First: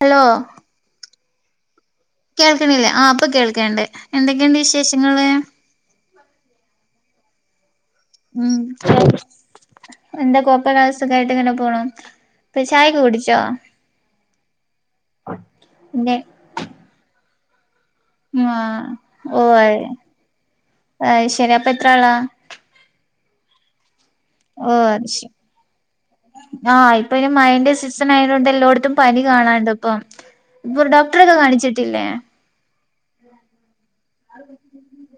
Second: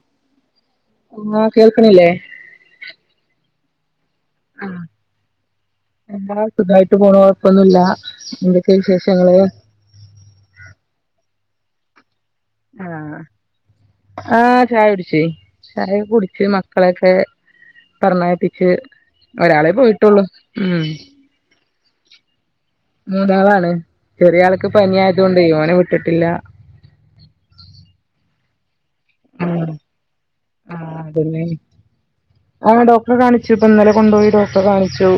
Hello ആഹ് കേൾക്ണില്ലേ കേൾക്ക്ണില്ലേ ആ ഇപ്പൊ കേൾക്ണ്ട് എന്തൊക്കെയുണ്ട് വിശേഷങ്ങള് എന്താ സുഖായിട്ട് പോണു കൊഴപ്പൊന്നുല്ല ഉം എന്തൊക്കെ വിശേഷങ്ങള് എന്താ കോയ്പ്പല്ല സുഖായിട്ട് ഇങ്ങനെ പോണു ഇപ്പൊ ചായക്കെ ആഹ് കുടിച്ചോ ആ ചായ കുടിച്ച് ചായ ഇല്ലേ കുടിച്ച് മക്കളൊക്കെ ആ പറഞയപ്പിച്ച് ഒരാളേ പോയിട്ടുള്ളു ഉം അയിശെരി അപ്പൊ എത്ര ആളാ മൂന്നാളാണ് ചെറിയാൾക്ക് പനി ആയതോണ്ടേ ഓന വിട്ടട്ടില്ല ആഹ് ഇപ്പൊ ഇനി മഴേന്റെ സിസണായതോണ്ട് എല്ലോടത്തും പനി ഉം കാണാണ്ട് ഇപ്പം അപ്പൊ ഡോക്ടറെക്കെ കാണിച്ചിട്ടില്ലേ ആഹ് ഡോക് ട്ടറെ കാണിച്ചു ഇപ്പ ഇന്നലെ കൊണ്ടോയി ഡോക്ടറെ കാണിച്ചു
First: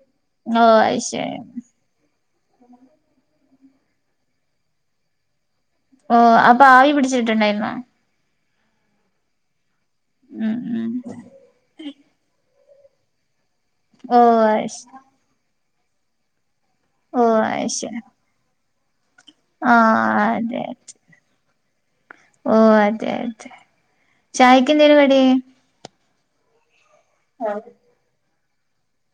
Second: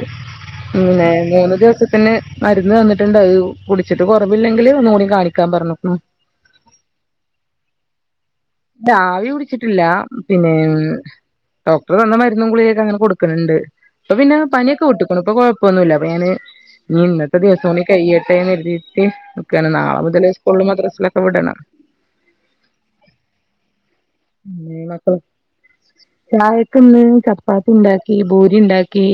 ഓ അത് പിന്നെ ശരി മൂന്ന് ദിവസത്തിന് മരുന്ന് തന്നിട്ടുണ്ടായി കുടിച്ചിട്ട് കൊറവില്ലെങ്കില് ഒന്നു കൂടി കാണിക്കാൻ പറഞ്ഞു ഉം ഓഹ് അപ്പൊ ആവി പിടിച്ചിട്ട്ണ്ടായിരുന്നോ ആവി പിടിച്ചിട്ടില്ല പിന്നെ ഉം ഉം ഡോക്ടർ തന്ന മരുന്നും ഗുളികക്കെങ്ങനെ കൊടുക്കൺണ്ട് ഇപ്പ ഓ പിന്ന അത് പനിയൊക്ക ശരി വിട്ട് ഇപ്പള് ഇപ്പൊ കൊഴപ്പൊന്നുല്ലാ അപ്പൊ ഞാന് ഇനി ഓ ഇന്നത്തെ അത് ദിവസം കൂടി ശരി കയ്യട്ടേന്ന് കര്തീട്ട് ക്കാണ് ആ നാളെ മുതല് സ്കൂൾലും മദ്രസിലൊക്കെ വിടണം ഓഹ് അതെ അതെ ചായക്ക് ഇമ്മി എന്തേനു കടി മക്കളും ചായക് ഇന്ന് ചപ്പാത്തി ഇണ്ടാക്കി ഈ ഭൂരി ഉണ്ടാക്കി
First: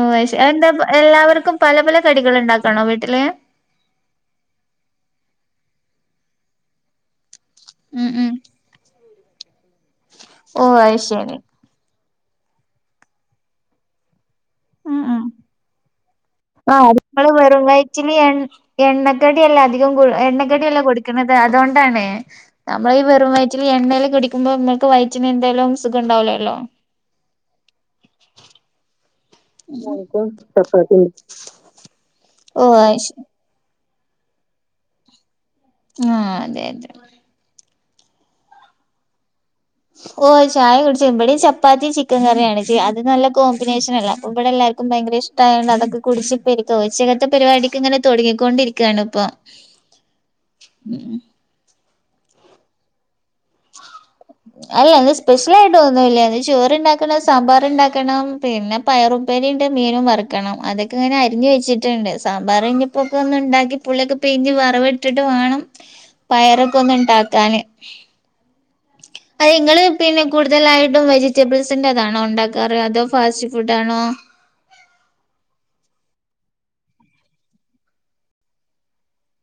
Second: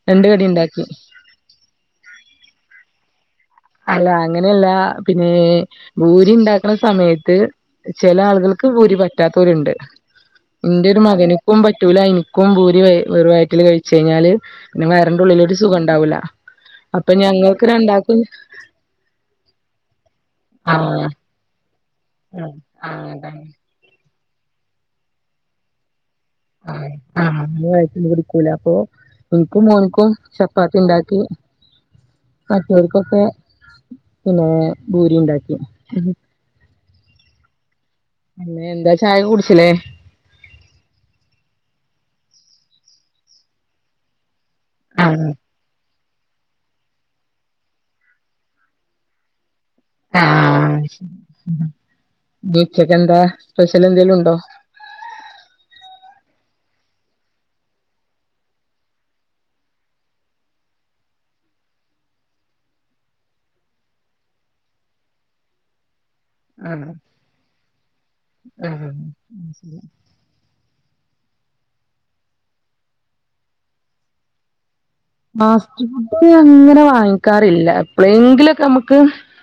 ഓഹ് രണ്ട് അയ്ശെ കടി എന്താ ഉണ്ടാക്കി എല്ലാവർക്കും പല പല കടികൾ ഇണ്ടാക്കാണോ വീട്ടില് അല്ല അങ്ങനെയല്ല പിന്നെ ഭൂരി ഇണ്ടാക്കണ സമയത്ത് ഉം ചെല ഉം ആളുകൾ ക്ക് ബൂരി പറ്റാത്തോല്ണ്ട് ഓ ഇന്റെ അത് ഒരു ശരി മക്നക്കും പറ്റൂല എനിക്ക് ക്കും ഭൂരി വെറും വയറ്റില് കഴിച്ച് കഴിഞ്ഞാല് പിന്നെ വയറിന്റെ ഉള്ളിലൊരു സുഖണ്ടാവൂല്ല ആ അത് നമ്മള് വെറും വയറ്റില് എൺ എണ്ണക്കടി അല്ലെ അധികം എണ്ണക്കടില്ലെ ആഹ് കൊടുക്കണത് ത് അതോണ്ടാണ് നമ്മളീ ആഹ് വെറും അതാണ് വയറ്റിൽ എണ്ണയിൽ കടിക്കുമ്പോ നമക്ക് വയറ്റിന് എന്തേലും സുഖുണ്ടാവൂല്ലല്ലോ ആഹ് അന്ന് വയറ്റില് പിടിക്കൂല അപ്പൊ എനിക്കും മോനുക്കും ചപ്പാത്തി ഇണ്ടാക്കി ഓ അത് മറ്റോൽക്കൊക്കെ ശരി പിന്നെ ഭൂരി ഇണ്ടാക്കി ആഹ് അതെ അതെ പിന്നെ എന്താ ചായെക്ക കുടിച്ചിലെ ഓഹ് ചായ കുടിച്ച് ഇബാടേം ചപ്പാത്തി ചിക്കൻ കറിയാണ് അത് നല്ല കോമ്പിനേഷൻ അല്ലെ അപ്പ ഇബടെ എല്ലാർ ക്കും ഭയങ്കര ആഹ് ഇഷ്ടായോണ്ട് അതൊക്കെ കുടിച്ച് ഇപ്പിരിക്ക ഉച്ചക്കത്തെ പരിപാടിക്ക് ഇങ്ങനെ തൊടങ്ങിക്കോണ്ടിരിക്കാണ് ഇപ്പോ ആഹ് അപ്പ ഉച്ചക്കെന്താ സ്പെഷ്യലെന്തേലുണ്ടോ അല്ല അത് സ്പെഷ്യലായിട്ട് ഒന്നൂല്ലാ അത് ചോറ്ണ്ടാക്കണം സാമ്പാറ്ണ്ടാക്കണം പിന്നെ പയറുപ്പേരിന്റെ മീനും വറ്ക്കണം അതൊക്കങ്ങനെ അരിഞ്ഞ് വെച്ചിട്ടിണ്ട് സാമ്പാർ ഇനീപ്പോക്കോന്നുണ്ടാക്കി പുളി ഒക്ക പ്പിന്ന് വെറവ് ഇട്ടിട്ട് വേണം പയറൊക്കെ ആഹ് ഒന്ന് ഇണ്ടാക്കാന് ആഹ് അതിങ്ങള് പിന്നെ കൂടുതലായിട്ടും വെജിറ്റബിൾസിന്റെതാണോ ഇണ്ടാക്കാറ് അതോ ഫാസ്റ്റ് ഫുഡ് ആണോ ഫാസ്റ്റ് ഫുഡ് അങ്ങനെ വാങ്ങിക്കാറില്ല എപ്പളെങ്കിലൊക്കെ നമക്ക്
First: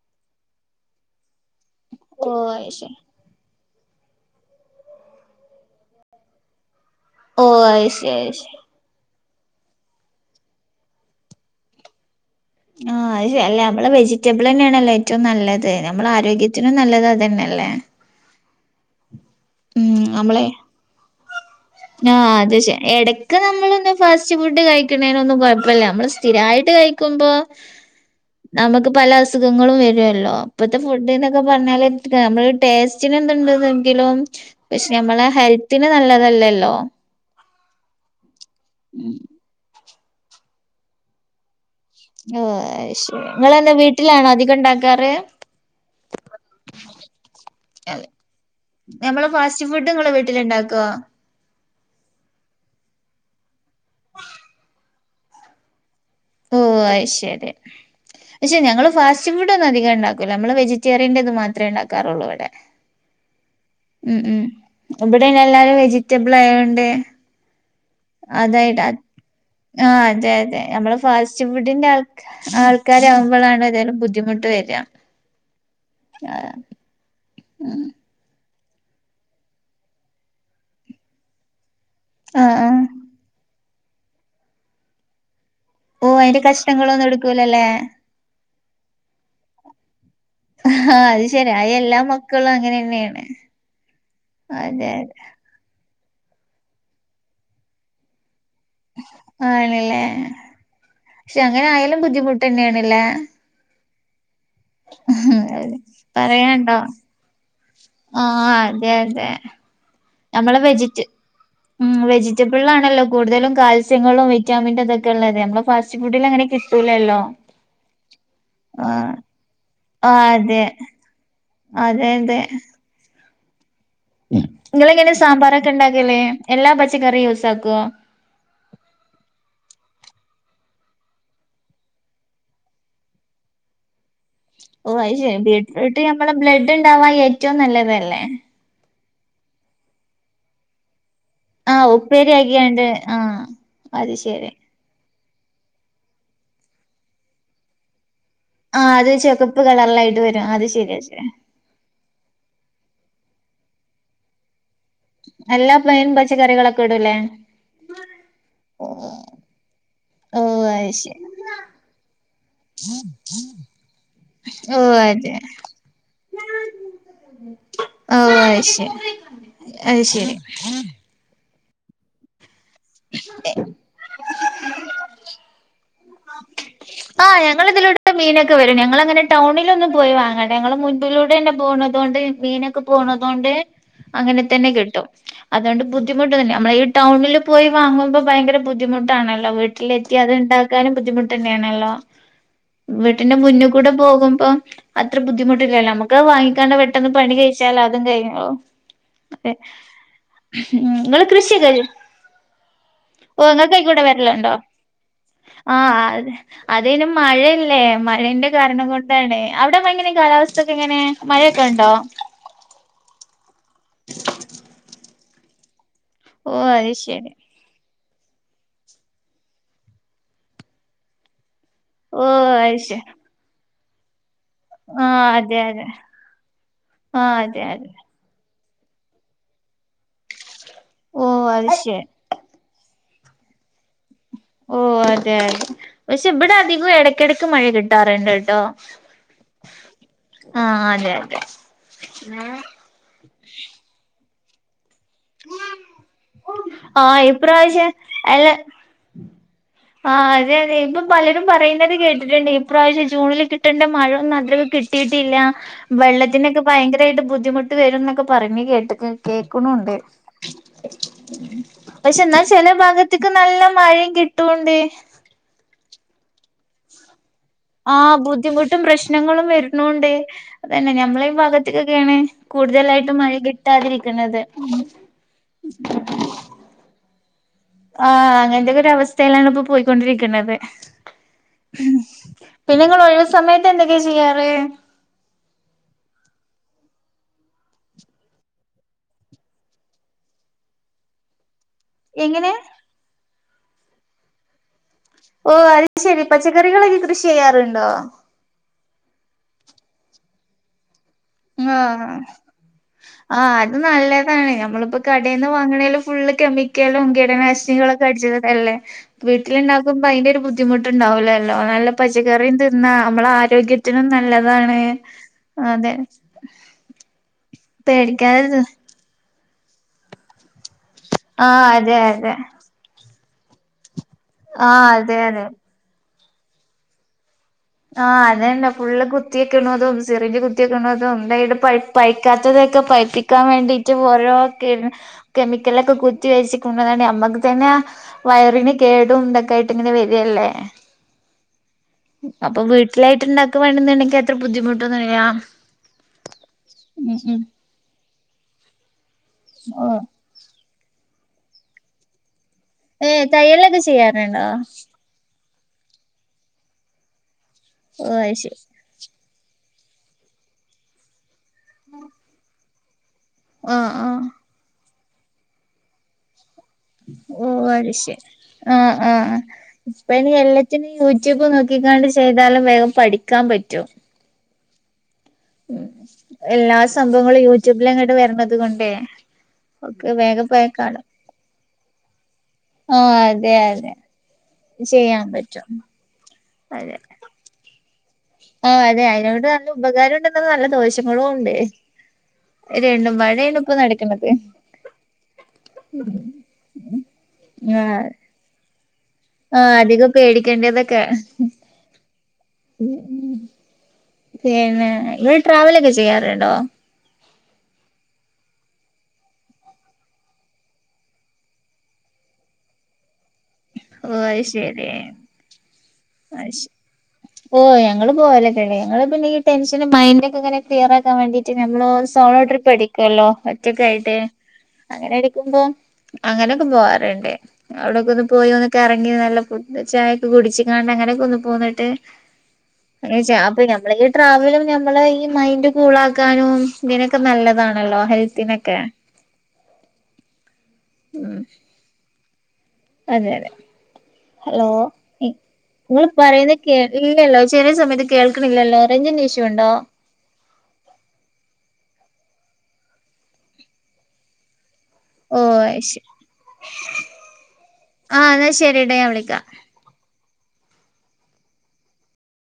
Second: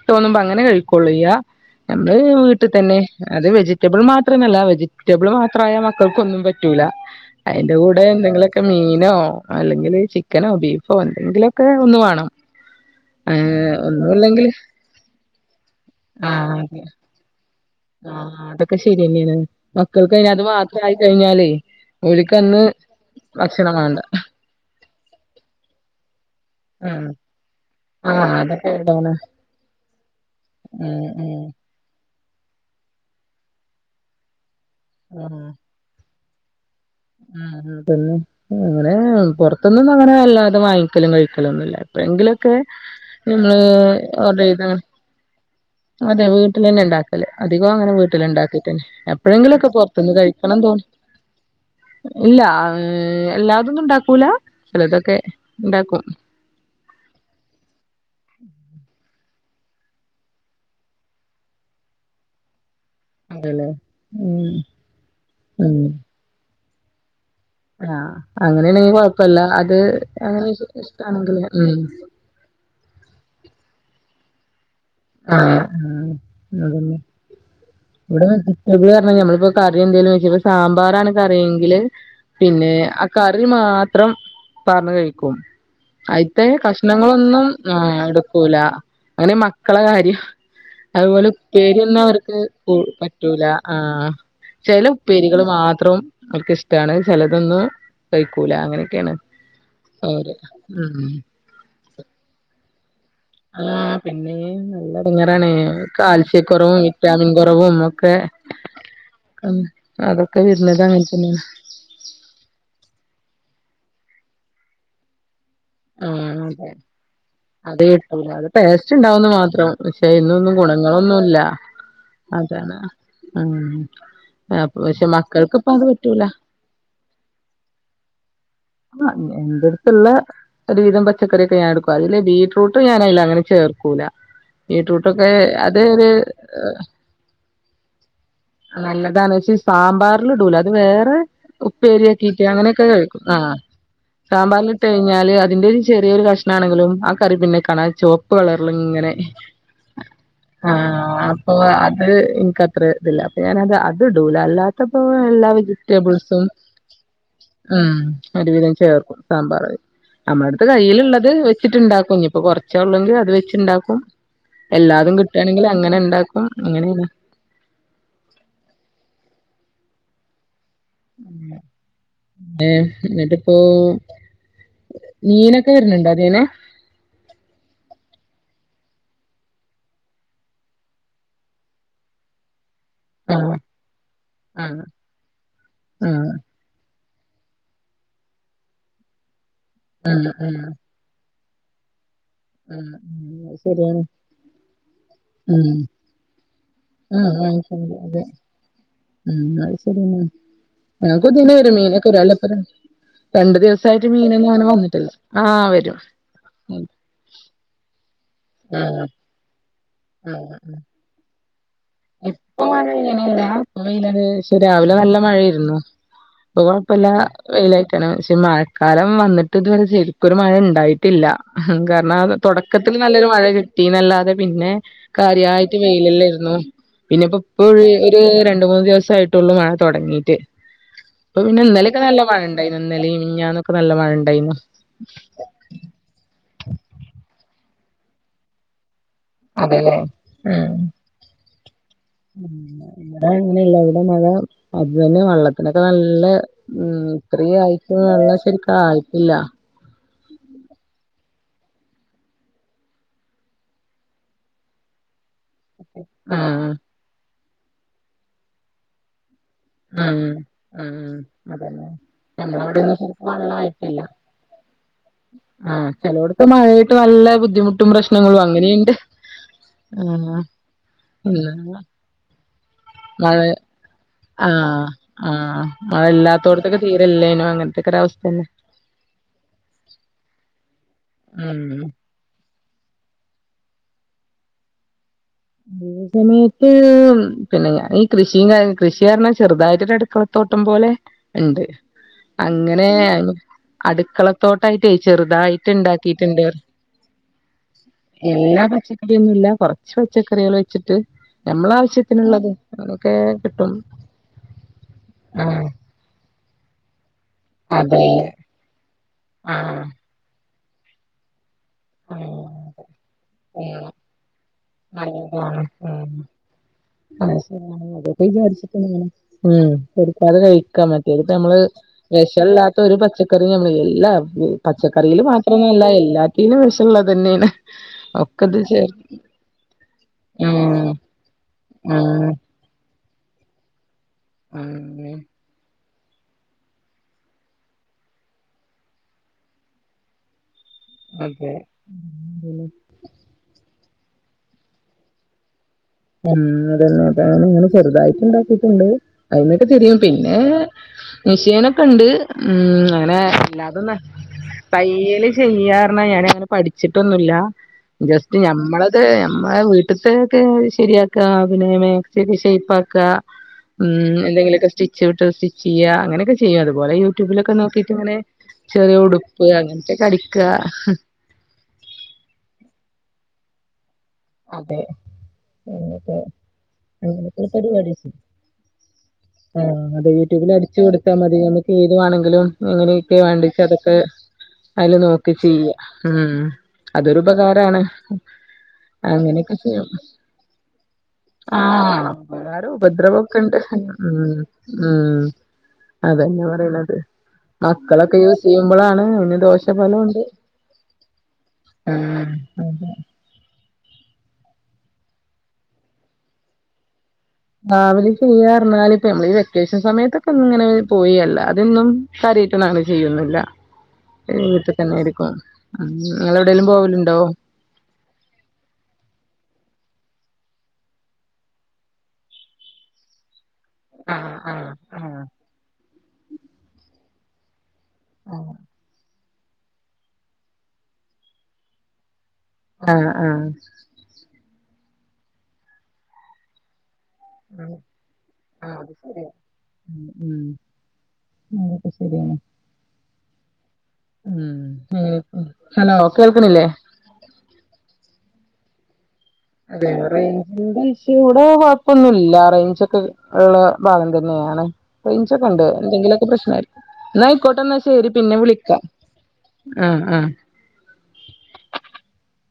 തോന്നുംമ്പോ അങ്ങനെ കഴിക്കോള്ള് ഇയ്യ നമ്മള് ഓ ശരി വീട്ടിതന്നെ അത് വെജിറ്റബിൾ മാത്രമല്ല വെജിറ്റബിൾ മാത്രായാ മക്കൾക്കൊന്നും പറ്റൂല ഓ അയിന്റെ അത് കൂടെ ശരി അത് ശരി എന്തെങ്കിലൊക്ക മീനോ അല്ലെങ്കില് ചിക് ക്കനോ ബീഫോ എന്തെങ്കിലൊക്കെ ഒന്ന് വേണം ആഹ് അത് അല്ലാ ഏഹ് നമ്മള് വെജിറ്റബിൾ ഒന്നുല്ലെങ്കിൽ തന്നാണല്ലോ ഏറ്റവും നല്ലത് നമ്മള ആഹ് ആരോഗ്യത്തിനും അതെ നല്ലത് അത് തന്നല്ലേ ആഹ് അതൊക്കെ ശെരിയന്നെയാണ് ഉം മക്കൾക്കയ്ന് അത് നമ്മളെ മാത്രായി കഴിഞ്ഞാല് ആഹ് അത് ശെ എടെക്ക് നമ്മളൊന്ന് വേണ്ട ഫാസ്റ്റ് ഫുഡ് കയി ക്കണേനൊന്നും കൊഴപ്പില്ല നമ്മള് സ്ഥിരായിട്ട് ആഹ് കഴിക്കുംമ്പോ ആഹ് അതൊക്കെ നമക്ക് പല ഇടാണ് അസുഖങ്ങളും വെരുവല്ലോ ഇപ്പത്തെ ഉം ഉം ഫുഡ്ന്നൊക്കെ പറഞ്ഞാല് ക്ക് നമ്മള ടേസ്റ്റിന് എന്തുണ്ട്തെങ്കിലും പക്ഷെ നമ്മളെ ഹെൽത്തിന് നല്ലതല്ലല്ലോ ആഹ് ആഹ് പിന്നേ അങ്ങനെ പൊ ർ ത്തൊന്നന്നും അങ്ങനെ വല്ലാതെ വാങ്ങിക്കലും കഴിക്കലും ഒന്നുംല്ല. പ്പഎങ്കിലൊക്കെ ഓഹ് അത് ശരി ങ്ങള് നിങ്ങളെന്താ വീട്ടിലാണോ ഓഡ് റ അധികം യ്ത് ഉണ്ടാക്കാറ് അതെ വീട്ടിലന്നെ ണ്ടാക്കല് അധികൊ ങ്ങനെ വീട്ടില ണ്ടാക്കിട്ടൻ ശ് നമ്മള് ഫാസ്റ്റ് എപ്പോഴെങ്കിലൊക്കെ ഫുഡ് പൊർത് നിങ്ങള് ന്ന് കഴിക്കണം തോന്നി വീട്ടിലുണ്ടാക്കോ ഇല്ല അഹ് എല്ലാതൊന്നും ണ്ടാക്കൂല ചിലതൊക്കെണ്ടാക്കും. ഓ അഹ് ശരി. പക്ഷേ ഞങ്ങള് ഫാസ്റ്റ് ഫുഡ് ഒന്നും അതികം ണ്ടാക്കൂല്ല അമ്മള് വെജിറ്റേിയൻ്റെത് മാത്രെ ഉണ്ടാക്കാറുള്ളൂ ഇവിടെ. അതെല്ലേ ഉം ഉം വിടെ എല്ല ല്ലാരും ഉം വെജിറ്റബിൾ ആയോണ്ട് ആഹ് അതെയ്ട്ട അങ്ങനെയാണെങ്കി കൊഴപ്പല്ല അത് ആ അതെ അങ്ങനെ അതെ നമ്മള് ഇഷ്ടാണെങ്കില് ഉം ഫാസ്റ്റിഫുഡിന്റെ ആൾ ആൾക്കാരാമ്പോ ളാണ് തെലും ബുദ്ധിമുട്ട് വരാ ആഹ് ആഹ്. ആഹ് ഉം. ഇവിട വേജിറ്റമ്പിൾ റഞ്ഞാ നമ്മൾ പ്പോ കറി എന്തേലും വെച്ച്പ്പ സാമ്പാറാണ് കറിയെങ്കില് ആഹ് പിന്നെ ആഹ് ആ കറി മാത്രം പാർന്നു കഴിക്കും. ഓ അതിന്റെ അയിത്തെ കഷ്ണങ്ങളൊന്നും എടുക്കൂലല്ലേ ആഹ് എടുക്കൂല അങ്ങനെ മക്കളെ കാര്യം- ആഹ് അത് അതുപോലെ ശരി അത് ഉപ്പേരിന്നും എല്ലാ അവർക്ക് മക്കളും അങ്ങനെ ക്കു തന്നെയാണ് പറ്റൂല ആഹ് ചെല അതെ അതെ ഉപ്പെരികള് മാത്രം വർക്ക് ഇഷ്ടാണ് ചെലതൊന്നും കഴിക്കൂല അങ്ങനെ ക്കെണു അവര് ഹ് ഹ് ഉം. ക്ഷെ അങ്ങനെ ആയാലും ബുദ്ധിമുട്ട ന്നെണാല്ലേ? ആഹ് പിന്നെ നല്ല ഇടങ്ങേറാണ് കാൽസ്യക്കൊറവും പറയാണ്ടോ വിറ്റാമിൻ കൊ റവും ഓ ആഹ് അതെ അതെ. [inaudible] നമ്മളെ വരുന്നത് വെജിറ്റ് അങ്ങനെ തന്നെയാണ് ഉം വെജിറ്റബിൾ ആണല്ലോ കൂടുതലും കാൽസ്യങ്ങളും വിറ്റാമിന്റ തൊക്കെള്ളത് നമ്മള് ഫാസ്റ്റ് ഫുഡിൽ ആഹ് അങ്ങനെ അതെ കിട്ടൂലല്ലോ അത് കിട്ടൂല അത് ടേസ്റ്റ് ആഹ് ഉണ്ടാവുന്ന് മാത്രം പക്ഷെ ആഹ് ഐന്നൊന്നും അതെ ഗുണങ്ങളൊന്നുല്ല. അതെ അതെ ആഹ്. ങ്ങളെ ങ്ങെനെ സാമ്പാറൊക്കെ ണ്ടാക്കല് പറ്റൂല എല്ലാ പച്ചക്കറി യൂസാക്കൊ? ആഹ് എന്റെട്ത്തുള്ളെ ഒരുവിധം പച്ചക്കറിക്കെ ഞാൻ എടുക്കും അതില് ബീട്രൂട്ട് ഞാന യ് ല് അങ്ങനെ ചേർക്കൂല. ഓ അഹ് ബീറ്റ്റൂട്ടൊക്കെ ശരി അത് ബീട്ട്ട്രുട്ട് ഒരു നമ്മള ബ്ലഡ് ണ്ടാവാൻ ഏറ്റവും നല്ലതല്ലേ. നല്ലതാണ്ക്ഷേ സാമ്പാർല് ഇടൂല അത് വേറെ ആഹ് ഉപ്പേരിയാക്കീറ്റ് അങ്ങനെക്കെ ഉപ്പേരിയാക്കിയാണ്ട് കഴിക്കും ആഹ് അത് ശരി സാമ്പാർൽ ട്ടെയ്ഞ്ഞാല് അതിന്റെ ഒരു ചെറിയൊരു കഷ്ണാണെങ്കിലും ആ കറി പിന്നെ കാണ ചോപ്പ് പ്പോളർലി ആഹ് അത് ങ്ങനെ ചുവപ്പ് കളറിലായിട്ട് വരും അത് ശരി അത് ശരി ആഹ്. പ്പൊ അത് ഇൻക്കത്ര തില്ല അപ്പൊ ഞാനത് അത് ഇടൂല അല്ലാ തപ്പോ എല്ലാ പ്ലെയിൻ വെജിറ്റബിൾസും പച്ചക്കറികളൊക്കെ ഇടൂലേ ഉം ഒരുവിധം ചേർക്കും സാമ്പാറ്. അമ്മേട്ത് ഓഹ് അത് കയ്യില്ള്ളത് ശരി വെച്ച് ട്ട് ണ്ടാക്കും ഞ്ഞ് പ്പൊ കൊർ ച്ചോ ഉള്ളെങ്കി അത് വെച്ച് ണ്ടാക്കും ഓ എല്ലാതും അതെ കിട്ടാണെങ്കിൽ അങ്ങനെ ണ്ടാക്കും അങ്ങനെ ങ്ങനെ. ഓഹ്അഹ് ശരി അഹ് ശരി. എഹ് ന്ന്ട്ട്പ്പോ മീ നൊ കേര്ഞ്ഞു ണ്ടോ തീനെ ആഹ് ഞങ്ങളെ തിലൂടെമീനൊക്കെവ രും ഞങ്ങളങ്ങന ടൗണിലൊന്നും പോയി വാങ്ങ ഞങ്ങളെ മുൻപിലൂടെഎന്നെ പോണ് തൊണ്ട് മീനക്ക് ക്ക് പോണ തോണ്ട് ആഹ് അങ്ങനെ തന്നെ ആഹ് കിട്ടും അതോണ്ട് ആഹ് ബുദ്ധിമുട്ടൊന്നുല്ല്യ നമ്മള യ് ടൗണില് പോയി വാങ്ങുമ്പോ ഭയങ്കര ബുദ്ധിമുട്ടാണല്ലോ വീട്ടിലെത്തി ആഹ് അത് ആഹ് ണ്ടാക്കാനും ബുദ്ധിമുട്ട ന്നെണ് ട്ടാ ആഹ് വീട്ടിന്റെ അത് മുന്നു കൂടെ ശരിയാണ് പോകുബോം അത്ര ഉം ബുദ്ധിമുട്ടില്ലല്ലോ നമ്മ ക്ക് ക്ക വാങ്ങിക്കാണ്ട് പെട്ടെന്ന് ആഹ് പണി കഴിച്ചാൽ വാങ്ങിക്കണ്ട് അതും അതെ കഴിഞ്ഞോളും. അതെ ഉം അഹ് ശരിനെ ഉം ഇങ്ങള് ആഹ് കൃഷിയൊക്കെ [unintelligible] മീനക്കെ രാവിലെ [unintelligible] ഓ രണ്ട് ഇങ്ങക്ക് അയ്ക്കൂടെ ദിവസായിറ്റ് വരലുണ്ടോ മീനൊന്നങ്ങനെ വന്നിട്ടില്ല ആഹ് വരും. അതെ അതെന്നെ മഴേല്ലേ മഴേന്റെ കാരണം ആഹ് കൊണ്ടാണ് അവ്ടെ മഴ പെയ്ന്ന്ണ്ട് കാലാവസ്ഥൊക്കെങ്ങനെ മഴയൊക്കെ ഒണ്ടോ ഇപ്പ മഴ പെയ്യ്ണില്ല വെയില ക്ഷെ രാവിലെ നല്ല മഴേരുന്നു [unintelligible] ഓ പ്പൊ അത് കൊഴപ്പല്ല ശരി വെയിലായിട്ടാണ് പക്ഷെ മഴക്കാലം വന്ന്ട്ട് ഇതുവരെ ശരിക്കൊര് മഴ ണ്ടായിട്ടില്ല ഓ [unintelligible] അത് തൊടക്കത്തിൽ ശരി നല്ലൊരു മഴ കിട്ടിന്നല്ലാതെ പിന്നെ ആഹ് അതെ കാര്യായിട്ട് അതെ വെയിലെല്ലേര്ന്നോ ആഹ് അതെ പിന്നെപ്പൊപ്പൊഴ് അതെ ഒര് രണ്ട്മൂന്ന് ദിവസായിട്ടുള്ളൂ മഴ തുടങ്ങീ ഓ പ്പൊ പിന്നെ അത് ഇന്നലെക്കെ ശരി നല്ല മഴ ണ്ടയ്നു ഇന്നലീം മിഞ്ഞന്നൊക്കെ നല്ല മഴണ്ടയ്നു ഓഹ് അതെ അതെ പക്ഷെ ബടെ അധികോം എടക്കെടക്ക് മഴ കിട്ടാറ്ണ്ട് ട്ടോ അതെല്ലേ ആഹ് അതെ അതെ വടെ അങ്ങനെല്ല വടെ മഴ അത് തന്നെ വള്ളത്തിനൊക്കെ നല്ല മ് ആഹ് ഇത്രേം ഇപ്രാവശ്യം ആയിറ്റും വള്ളം അല്ല ശരിക്കായിട്ടില്ല ആഹ് അതെ അതെ ഇപ്പം പലരും പറയുന്നത് കേട്ടിട്ട്ണ്ട് ഈപ്രാവശ്യം ജൂണിൽ കിട്ടണ്ട മഴ ഒന്നും അത്രക്ക് കിട്ട് ട്ടിട്ടില്ല [unintelligible] വെള്ളത്തിനൊക്കെ ആഹ് ഭയങ്കരായിട്ട് ബുദ്ധിമുട്ട് വരുന്നൊക്കെ പറഞ്ഞ് കേട്ട് കേക്ക്ണൂണ്ട് ഉം ഉം അതന്നെ പക്ഷെ ന്നാ നമ്മളെ ചെല അവിടെയൊന്നും ശരിക്കും ഭാഗത്ത്ക്ക് നല്ല വെള്ളായിട്ടില്ല മഴയും കിട്ടൂണ്ട് ആഹ് ചെലോട്ത്ത് മഴേയ്ട്ട് നല്ല ബുദ്ധിമു ആഹ് ബുദ്ധിമുട്ടും പ്രശ്നങ്ങളും വര്ണൂണ്ട് ആഹ് അതെന്നെ ഞമ്മളെ ഈ ഭാഗത്ത്ക്കൊക്കേണ് കൂടുതലായി മഴേ ആഹ് ആഹ് മഴെല്ലാത്തോട്ത്ത്ക്ക് തീരെല്ലേനും അ ആഹ് അങ്ങനെത്തെക്കൊര് അവസ്ഥലാണ് ഇപ്പൊ പോയ്ക്കൊണ്ടിരിക്കണത് മ് പിന്നെ ങ്ങൾ ഒഴിവ് സമയത്ത് എന്തൊക്കെയാ ചെയ്യാറ് [inaudible] സമയത്ത് പിന്നെ ഞാൻ ഈ കൃഷിയും കാര്യ കൃഷി പറഞ്ഞ ചെർതായിട്ടൊരു അടുക്കള തോട്ടം പോലെ ഇണ്ട് എങ്ങനെ അങ്ങനെ അട്ക്കള തോട്ടായിട്ടെ ഓഹ് ചെറ്തായിട്ട് അത് ശരി ണ്ടാക്കിട്ട്ണ്ട് പച്ചക്കറികളൊക്കെ കൃഷി ചെയ്യാറുണ്ടോ എല്ലാ പച്ചക്കറിയൊന്നുല്ല കൊറച്ച് പച്ചക്കറികൾ വെച്ചിട്ട് ആഹ് ഞമ്മളാവശ്യത്തിന്ള്ളത് ആഹ് അത് നല്ലതാണ് ഞമ്മളിപ്പോ കടേന്ന് ആഹ് വാങ്ങ്ണേല് ഫുള്ള് കെമി ക്കലും കീടനാശ്നികളൊക്കെ അതെ അടിച്ച്ട്ടല്ലേ ആഹ് വീട്ടില്ണ്ടാക്കുമ്പോ അയ്ന്റെ ഒരു ബുദ്ധി ബുദ്ധിമുട്ടുണ്ടാവൂലല്ലോ നല്ല പച്ചക്കറിയും ഉം തിന്നാ അമ്മളെ ആരോഗ്യത്തിനും നല്ലതാണ് [inaudible] അതെ പേടിക്കാതെ തിന്നാ വിചാരിച്ചിട്ട് എന്നെ ഇങ്ങനെ മ് കൊടുക്കാതെ കയ് മറ്റേത് പ്പൊ ഞമ്മള് ആഹ് അതെ അതെ വെഷല്ലാ ഒരു പച്ചക്കറി ഞമ്മളേലില്ലാ ആഹ് അതെ പച്ചക്കറീൽ അതെ മാത്രല്ല എല്ലാത്തിനും വെഷള്ളതെന്നേണ് ആഹ് അതെന്നെ ഫുള്ള് കു കുത്തിയക്ക്ണതും സിറിഞ്ച് ആഹ് കുത്തിയെക്ക്ണതും നെയ്ടെ പൈ ആഹ് പൈക്കാത്തതൊക്കെ പൈപ്പിക്കാൻ വേണ്ടി റ്റ് ഓരോ കെമി ആഹ് കെമിക്കലൊക്കെ കുത്തി വെച്ച് കൊണ്ടന്നാണ്ട് ഞമ്മക്ക് തെന്നെ വയറിന് കേടും തൊക്കേയിട്ട് ങ്ങനെ വെര്വല്ലേ അതെ അപ്പൊ പിന്നെ വീട്ടിലായിട്ട് ണ്ടാക്ക വേണന്ന്ണ്ടെങ്കി അത്ര ബുദ്ധിമുട്ടൊന്നുല്ല മ് അതന്നെ ഞാനിങ്ങനെ ചെറ്തായിട്ട് ണ്ടാക്കിയിട്ട്ണ്ട് അയ്ന്നൊക്കെ ഓ ചെറിയെ പിന്നേ മിഷ്യനൊക്കെ ണ്ട് മ് ഏ അങ്ങനെ തയ്യലൊക്കെ ഇല്ലാതൊന്നെ ചെയ്യാറുണ്ടോ തയ്യൽ ചെയ്യാറ്ഞ്ഞ ഞാനങ്ങനെ പഠിച്ചിട്ടൊന്നൂല്ല ഓ അത് ജസ്റ്റ് ശരി ഞമ്മളെ -ത് ഞമ്മളേ വീട്ട്ത്തെക്കെ ശെരിയാക്ക പിന്നെ മേക്സി ഷെയ്പ്പാക്കാ മ് ആഹ് ആഹ് എന്തെങ്കിലൊക്കെ സ്റ്റിച്ച് വിട്ടത് സ്റ്റിച്ചിയ്യ അങ്ങനെക്കെ ചെയ്യും അത്പോലെ ഓ യൂട്യൂബിലൊക്കെ അത് നോക്കിട്ട്ങ്ങനെ ശരി ആഹ് ചെറിയ ആഹ് ഉടുപ്പ് അങ്ങനത്തൊക്കെ ഇപ്പൊ ഇനി അടിക്ക്യ എല്ലാത്തിനും യൂട്യൂബ് നോക്കിക്കാണ്ട് ചെയ്താലും വേഗം പഠിക്കാൻ പറ്റോ അതെ ഉം അങ്ങനൊക്കെ എല്ലാ സംഭവങ്ങളും അങ്ങനൊക്കെള്ള പരിപാടി യൂട്യൂബിലെങ്ങട്ട് വരണത് കൊണ്ടേ ആഹ് ഒക്കെ അതെ വേഗം യൂട്യൂബിൽ പോയ അടിച്ചു കാണും കൊടുത്താൽ മതി നമക്ക് ഏതു വേണെങ്കിലും ആഹ് എങ്ങനെയൊക്കെ അതെ വാണ്ടിണ്ട അതെ അതൊക്കെ അയില് ചെയ്യാൻ നോക്കി പറ്റും ചെയ്യാ ഉം അതെ അതൊരുപകാരാണ് [inaudible] ആഹ് അതെ അയിനോട് നല്ല ഉപകാരം ഉണ്ടെന്ന നല്ല ദോഷങ്ങളും ഉണ്ട് ആഹ് ഉപകാരം രണ്ടും ഉപദ്രവൊക്കെ ഉണ്ട് പാടെണ് ഇപ്പം നടക്ക് ഉം ഉമ് അതന്നെ പറയ്ന്നത് ആഹ് മക്കളൊക്കെ ഈ സ്കൂ യ്യുമ്പോളാണ് ആഹ് അധികം പേടിക്കേണ്ടതൊക്കെ ആഹ് പിന്നെ ഇങ്ങൾ ട്രാവലൊക്കെ ചെയ്യാറുണ്ടോ ട്രാവല് ചെയ്യാറ് ഇപ്പെമ്മൾ ഈ വെക്കേഷൻ സമയത്തൊക്കെ ഒന്നി ങ്ങനെ പോയി അല്ലാതൊന്നും കാര്യയിട്ടൊന്നും അങ്ങനെ ചെയ്യാന്നുല്ല ഓഹ് അത് വീട്ട് ശരി തന്നെയ്രിക്കും നങ്ങളെ അത് ശരി വ്ടെേലും പോവൽണ്ടോ ഓ ഞങ്ങള് പോവലക്കെല്ലേ ഞങ്ങള് പിന്നെ ടെൻഷനും മൈൻഡ്ന്റെക്കെങ്ങെനെ ക്ലിയറാകാൻ വേണ്ടീട്ട് ഞമ്മളോ സോളോ ട്രിപ്പടിക്കും കൊല്ലൊ റ്റക്കായിട്ട് ആഹ് ആഹ് അങ്ങനെ ആഹ് എടക്കുമ്പോ അങ്ങനെയൊക്കെ പോവാർണ്ട് ഞങ്ങ പോയിവന്ന് കറങ്ങി നല്ല ഫുഡ് ചായൊക്കെ കുട്ച്ച് കാണ്ട് അങ്ങനെയൊക്കെ ഒന്ന് പോന്ന്ട്ട് ആഹ് ആഹ് അങ്ങയ്ച്ച അപ്പൊ ആഹ് നമ്മളെ ഈ ട്രാവലും ഞമ്മളെ ഈ മൈൻഡും കൂളക്കാനും തിനൊക്കെ ആഹ് നല്ലതാണല്ലോ ആഹ് ഹെൽത്തിനെക്കെ അത് ശരിയാ ഉം അതക്കെ ശെരിയാണ് അതെ അതെ ഹലോ ഇ ഹലോ ഇങ്ങൾ പറയുന്നേ കേൾക്കണില്ലേ കേ ഇല്ലല്ലോ ചെലെ സമയത്ത് കേക്ക് ൺല്ലല്ലോ റൈഞ്ചിന്റെ ഇഷ് അതെയോ റൈഞ്ചിന്റെ ഇഷ്യുവ്ടെ കൊഴപ്പൊന്നുമല്ല റൈഞ്ചൊക്കെള്ള ഭാഗം തന്നെയാണ് റൈഞ്ചൊക്കെ ഓ ഇണ്ട് ശരി എന്തെങ്കിലൊക്കെ പ്രശ്നആയ്രി ന്നാ ആയിക്കോട്ടെന്നാ ശെരി ആ പിന്നെ എന്നാ വിളിക്കാം ശരിടാ ഞാൻ വിളിക്കാം ആഹ് ആഹ്